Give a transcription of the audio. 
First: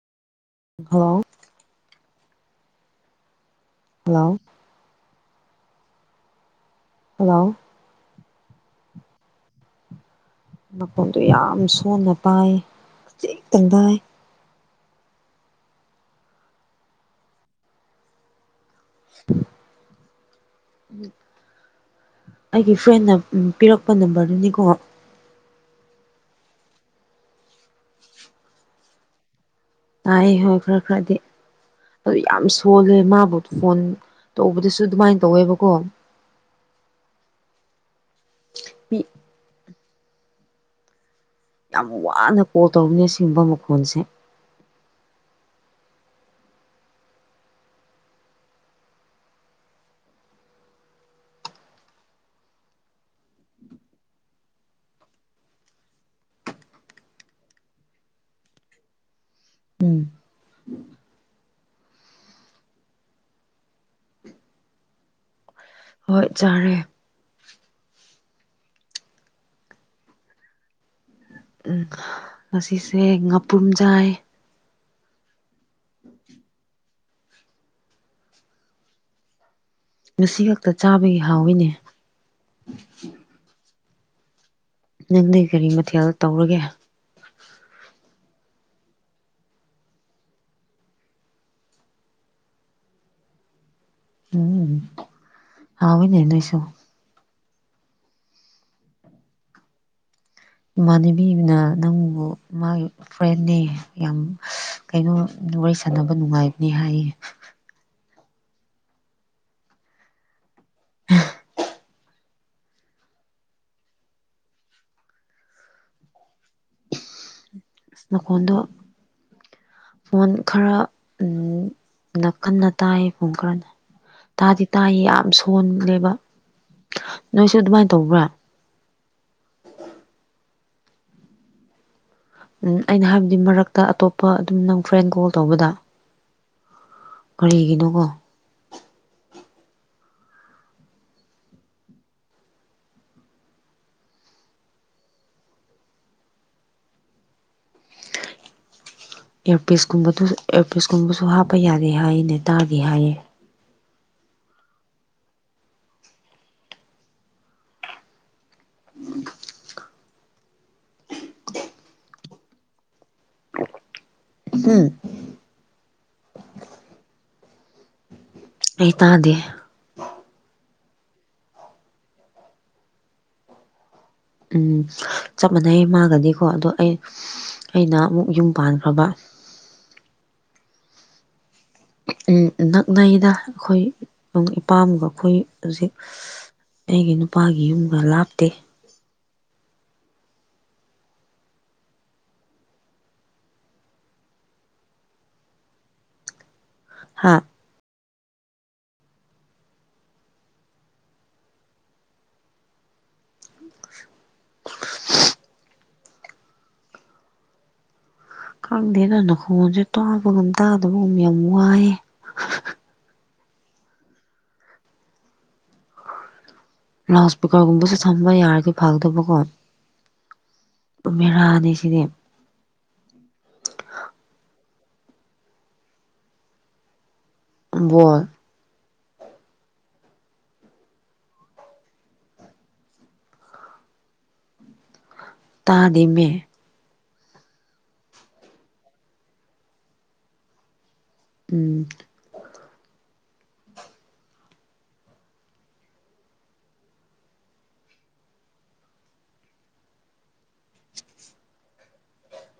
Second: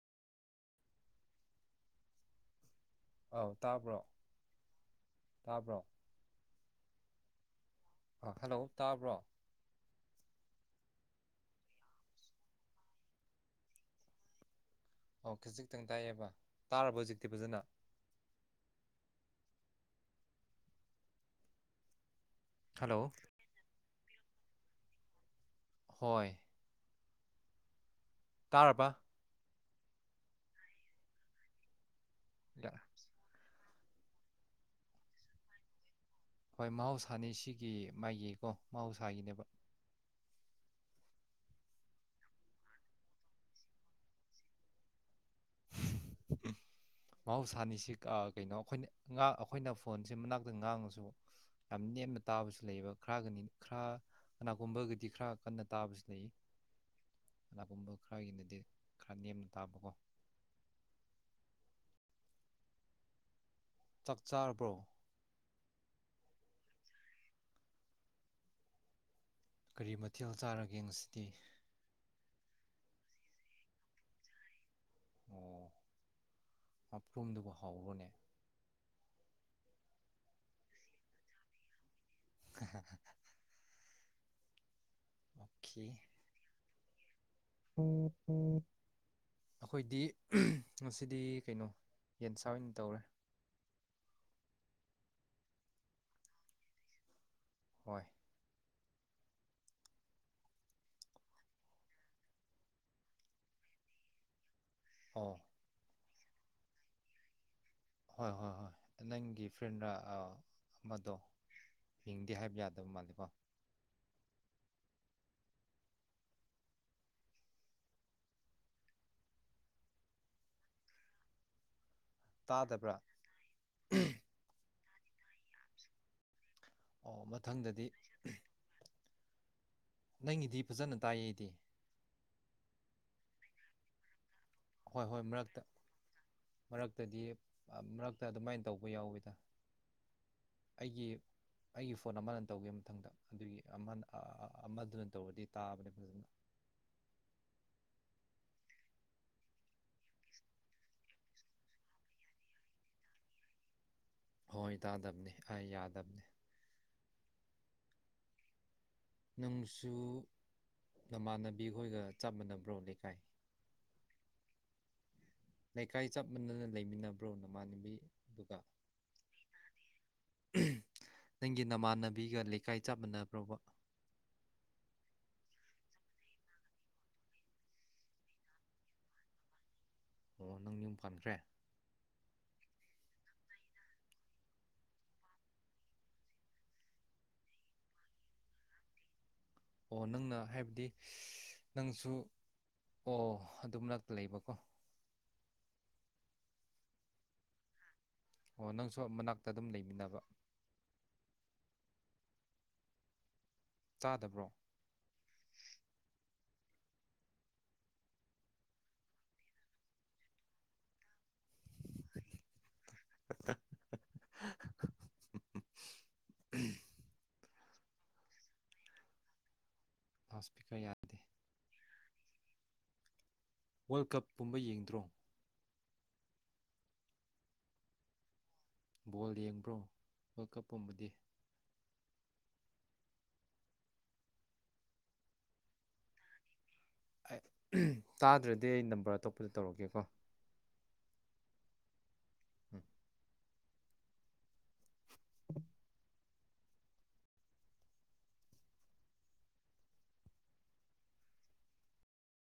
ꯍꯂꯥꯎ ꯑꯥꯎ ꯇꯥꯕ꯭ꯔꯣ ꯍꯜꯂꯣ ꯇꯥꯕ꯭ꯔꯣ ꯍꯜꯂꯣ ꯍꯜꯂꯣ ꯇꯥꯕ꯭ꯔꯣ ꯃꯈꯣꯟꯗꯨꯣ ꯌꯥꯝ ꯁꯣꯟꯅ ꯄꯥꯏ ꯈꯖꯤꯤꯛꯇꯪ ꯥꯏ ꯑꯣ ꯈꯖꯤꯛꯇꯪ ꯇꯥꯏꯌꯦꯦꯕ ꯇꯥꯔꯕ ꯍꯧꯖꯤꯛꯇꯤ ꯐꯖꯅ ꯎ ꯑꯩꯒꯤ ꯍꯜꯂꯣ ꯐ꯭ꯔꯦꯟꯅ ꯄꯤꯔꯛꯄ ꯅꯝꯕꯔꯗꯨꯅꯤꯀꯣ ꯍꯣꯏ ꯇꯥꯔꯕ ꯇꯥꯏ ꯍꯣꯏ ꯈꯔ ꯈꯔꯗꯤ ꯑꯗꯨ ꯌꯥꯝ ꯁꯣꯜꯂꯦ ꯃꯥꯕꯨ ꯐꯣꯟ ꯇꯧꯕꯗꯁꯨ ꯑꯗꯨꯃꯥꯏꯅ ꯇꯧꯋꯦꯕꯀꯣ ꯍꯣꯏ ꯃꯍꯧꯁꯥꯅꯤ ꯁꯤꯒꯤ ꯃꯥꯒꯤꯀꯣ ꯃꯤ ꯃꯍꯧꯁꯥꯒꯤꯅꯦꯕ ꯌꯥꯝ ꯋꯥꯅ ꯀꯣꯜ ꯇꯧꯕꯅꯦ ꯁꯤꯒꯨꯝꯕ ꯃꯈꯣꯟꯜꯁꯦ [inaudible] ꯃꯍꯧꯁꯥꯅꯤꯁꯤ ꯀꯩꯅꯣ ꯑꯩꯈꯣꯏꯅ ꯑꯩꯈꯣꯏꯅ ꯐꯣꯟꯁꯦ ꯃꯅꯥꯛꯇ ꯉꯥꯡꯉꯁꯨ ꯌꯥꯝ ꯅꯦꯝꯅ ꯇꯥꯕꯁꯨ ꯂꯩꯕ ꯈꯔꯒꯅꯤ ꯈꯔ ꯀꯅꯥꯒꯨꯝꯕꯒꯗꯤ ꯈꯔ ꯀꯟꯅ ꯇꯥꯕꯁꯨ ꯂꯩ ꯀꯅꯥꯒꯨꯝꯕ ꯈꯔꯒꯤꯅꯗꯤ ꯈꯔ ꯅꯦꯝꯅ ꯇꯥꯕꯀꯣ ꯎꯝ ꯆꯥꯛ ꯆꯥꯔꯕ꯭ꯔꯣ ꯍꯠꯆꯔꯦ ꯀꯔꯤ ꯃꯊꯦꯜ ꯆꯥꯔꯒꯦꯁꯤꯗꯤ ꯎꯝ ꯉꯁꯤꯁꯦ ꯉꯥꯄ꯭ꯔꯨꯝꯖꯥꯏ ꯑꯣ ꯑꯞ꯭ꯔꯨꯝꯗꯨꯕꯨ ꯍꯥꯎꯕꯅꯦ ꯉꯁꯤ ꯈꯛꯇ ꯆꯥꯕꯒꯤ ꯍꯥꯎꯋꯤꯅꯦ ꯅꯪꯗꯤ ꯀꯔꯤ ꯃꯊꯦꯜ ꯇꯧꯔꯒꯦ ꯎꯝ ꯎꯝ ꯑꯩꯈꯣꯏꯗꯤ ꯉꯁꯤꯗꯤ ꯀꯩꯅꯣ ꯌꯦꯟꯁꯥ ꯑꯣꯏꯅ ꯇꯧꯔꯦ ꯎꯝ ꯍꯥꯎꯅꯦ ꯅꯣꯏꯁꯨ ꯍꯣꯏ ꯏꯃꯥꯟꯅꯕꯤꯅ ꯅꯪꯕꯨ ꯃꯥꯒꯤ ꯐ꯭ꯔꯦ ꯌꯥꯝ ꯀꯩꯅꯣ ꯑꯣ ꯋꯥꯔꯤ ꯁꯥꯟꯅꯕ ꯅꯨꯡꯉꯥꯏꯕꯅꯤ ꯍꯥꯏꯌꯦ ꯍꯣꯏ ꯍꯣꯏ ꯍꯣꯏ ꯅꯪꯒꯤ ꯐ꯭ꯔꯦꯟꯗ ꯑꯃꯗꯣ ꯍꯡꯗꯦ ꯍꯥꯏꯕ ꯌꯥꯗꯕ ꯃꯥꯜꯂꯤꯦꯀꯣ ꯅꯀꯗ ꯃꯣꯟ ꯈꯔ ꯎꯝ ꯀꯟꯅ ꯇꯥꯗꯕ꯭ꯔꯥ ꯇꯥꯏꯌꯦ ꯄꯨꯡ ꯈꯔꯅ ꯇꯥꯗꯤ ꯇꯥꯏꯌꯦ ꯌꯥꯝ ꯁꯣꯜꯂꯦꯕ ꯑꯣ ꯅꯣꯏꯁꯨ ꯃꯊꯪꯗꯗꯤ ꯑꯗꯨꯃꯥꯏꯅ ꯇꯧꯕ꯭ꯔꯥ ꯅꯪꯒꯤꯗꯤ ꯐꯖꯅ ꯇꯥꯏꯌꯦꯗꯤ ꯎꯝ ꯑꯩꯅ ꯍꯥꯏꯕꯗꯤ ꯃꯔꯛꯇ ꯑꯇꯣꯞꯄ ꯑꯗꯨꯝ ꯅꯪ ꯍꯣꯏ ꯐ꯭ꯔꯦꯟ ꯍꯣꯏ ꯀꯣꯜ ꯃꯔꯛꯇ ꯇꯧꯕꯗ ꯃꯔꯛꯇꯗꯤ ꯀꯔꯤꯒꯤꯅꯣꯀꯣ ꯃꯔꯛꯇ ꯑꯗꯨꯃꯥꯏꯅ ꯇꯧꯕ ꯌꯥꯎꯋꯦꯗ ꯑꯩꯒꯤ ꯑꯩꯒꯤ ꯐꯣꯟ ꯑꯃꯅ ꯇꯧꯒꯦ ꯃꯊꯪꯗ ꯑꯗꯨꯒꯤ ꯑꯃ ꯑꯃꯗꯨꯅ ꯇꯧꯕꯔꯗꯤ ꯇꯥꯕꯅꯦ ꯐꯖꯅ [inaudible] ꯏꯌꯔꯄꯤꯁ ꯀꯨꯝꯕꯗꯨ ꯏꯌꯥꯔꯄꯤꯁ ꯀꯨꯝꯕꯁꯨ ꯍꯥꯞꯄ ꯌꯥꯔꯦ ꯍꯥꯏꯅꯦ ꯇꯥꯔꯗꯤ ꯍꯥꯏꯌꯦ ꯍꯣꯏ ꯇꯥꯗꯕꯅꯤ ꯑꯩ ꯌꯥꯗꯕꯅꯤ ꯅꯪꯁꯨ ꯃꯃꯥꯟꯅꯕꯤ ꯈꯈꯣꯏꯒ ꯆꯞ ꯃꯥꯟꯅꯕ꯭ꯔꯣ ꯂꯩꯀꯥꯏ ꯎꯝ ꯕ꯭ꯔꯣꯅ ꯃꯥꯟꯕꯤ ꯑꯩ ꯇꯗꯦ ꯅꯪꯒꯤ ꯅꯃꯥꯟꯅꯕꯤꯒ ꯂꯩꯀꯥꯏ ꯆꯞ ꯃꯥꯟꯟꯅꯕ꯭ꯔꯕ ꯎꯝ ꯆꯞ ꯃꯥꯟꯅꯩ ꯃꯥꯒꯗꯤꯀꯣ ꯑꯗꯣ ꯑꯩ ꯑꯩꯅ ꯑꯃꯨꯛ ꯌꯨꯝ ꯄꯥꯟꯈ꯭ꯔꯕ ꯑꯣ ꯅꯪ ꯌꯅꯤꯨꯝ ꯄꯥꯟꯈ꯭ꯔꯦ ꯅꯛꯅꯩꯗ ꯑꯩꯈꯣꯏ ꯏꯄꯥꯝꯒ ꯑꯩꯈꯣꯏ ꯍꯧꯖꯤꯛ ꯑꯩꯒꯤ ꯅꯨꯄꯥꯒꯤ ꯌꯨꯝꯒ ꯂꯥꯞꯇꯦ ꯑꯣ ꯅꯪꯅ ꯍꯥꯏꯕꯗꯤ ꯅꯪꯁꯨ ꯑꯣ ꯑꯗꯨꯝꯂꯛꯇ ꯂꯩꯕꯀꯣ ꯍꯥꯥ ꯑꯣ ꯅꯪꯁꯨ ꯃꯅꯥꯛꯇ ꯑꯗꯨꯝ ꯂꯩꯃꯤꯟꯅꯕ ꯆꯥꯗꯕ꯭ꯔꯣ ꯈꯪꯗ ꯅꯅ ꯈꯣꯡꯁꯦ ꯇꯥꯕꯒꯗꯥꯗꯕꯃꯤ ꯌꯥꯝꯃ ꯋꯥꯑ [unintelligible] ꯂꯥꯎꯠ ꯏꯁꯄꯤꯀꯔꯒꯨꯝꯕꯁꯨ ꯁꯝꯕ ꯌꯥꯔꯗꯤ ꯐꯗꯕꯀꯣ ꯑꯁꯄꯤꯤꯀꯥ ꯌꯥꯗꯦ ꯁꯤꯗꯤ ꯋꯥꯔꯜ ꯀꯞ ꯄꯨꯝꯕ ꯌꯦꯡꯗ꯭ꯔꯣ [unintelligible] ꯕꯣꯜ ꯌꯦꯡꯕ꯭ꯔꯣ ꯋꯥꯔꯜ ꯀꯞ ꯄꯨꯝꯕꯗꯤ ꯇꯥꯗꯤꯃꯦ ꯇꯥꯗ꯭ꯔꯗꯤ ꯑꯩ ꯅꯝꯕꯔ ꯑꯇꯣꯞꯄꯗ ꯇꯧꯔꯛꯀꯦꯀꯣ ꯎꯝ ꯎꯝ [unintelligible]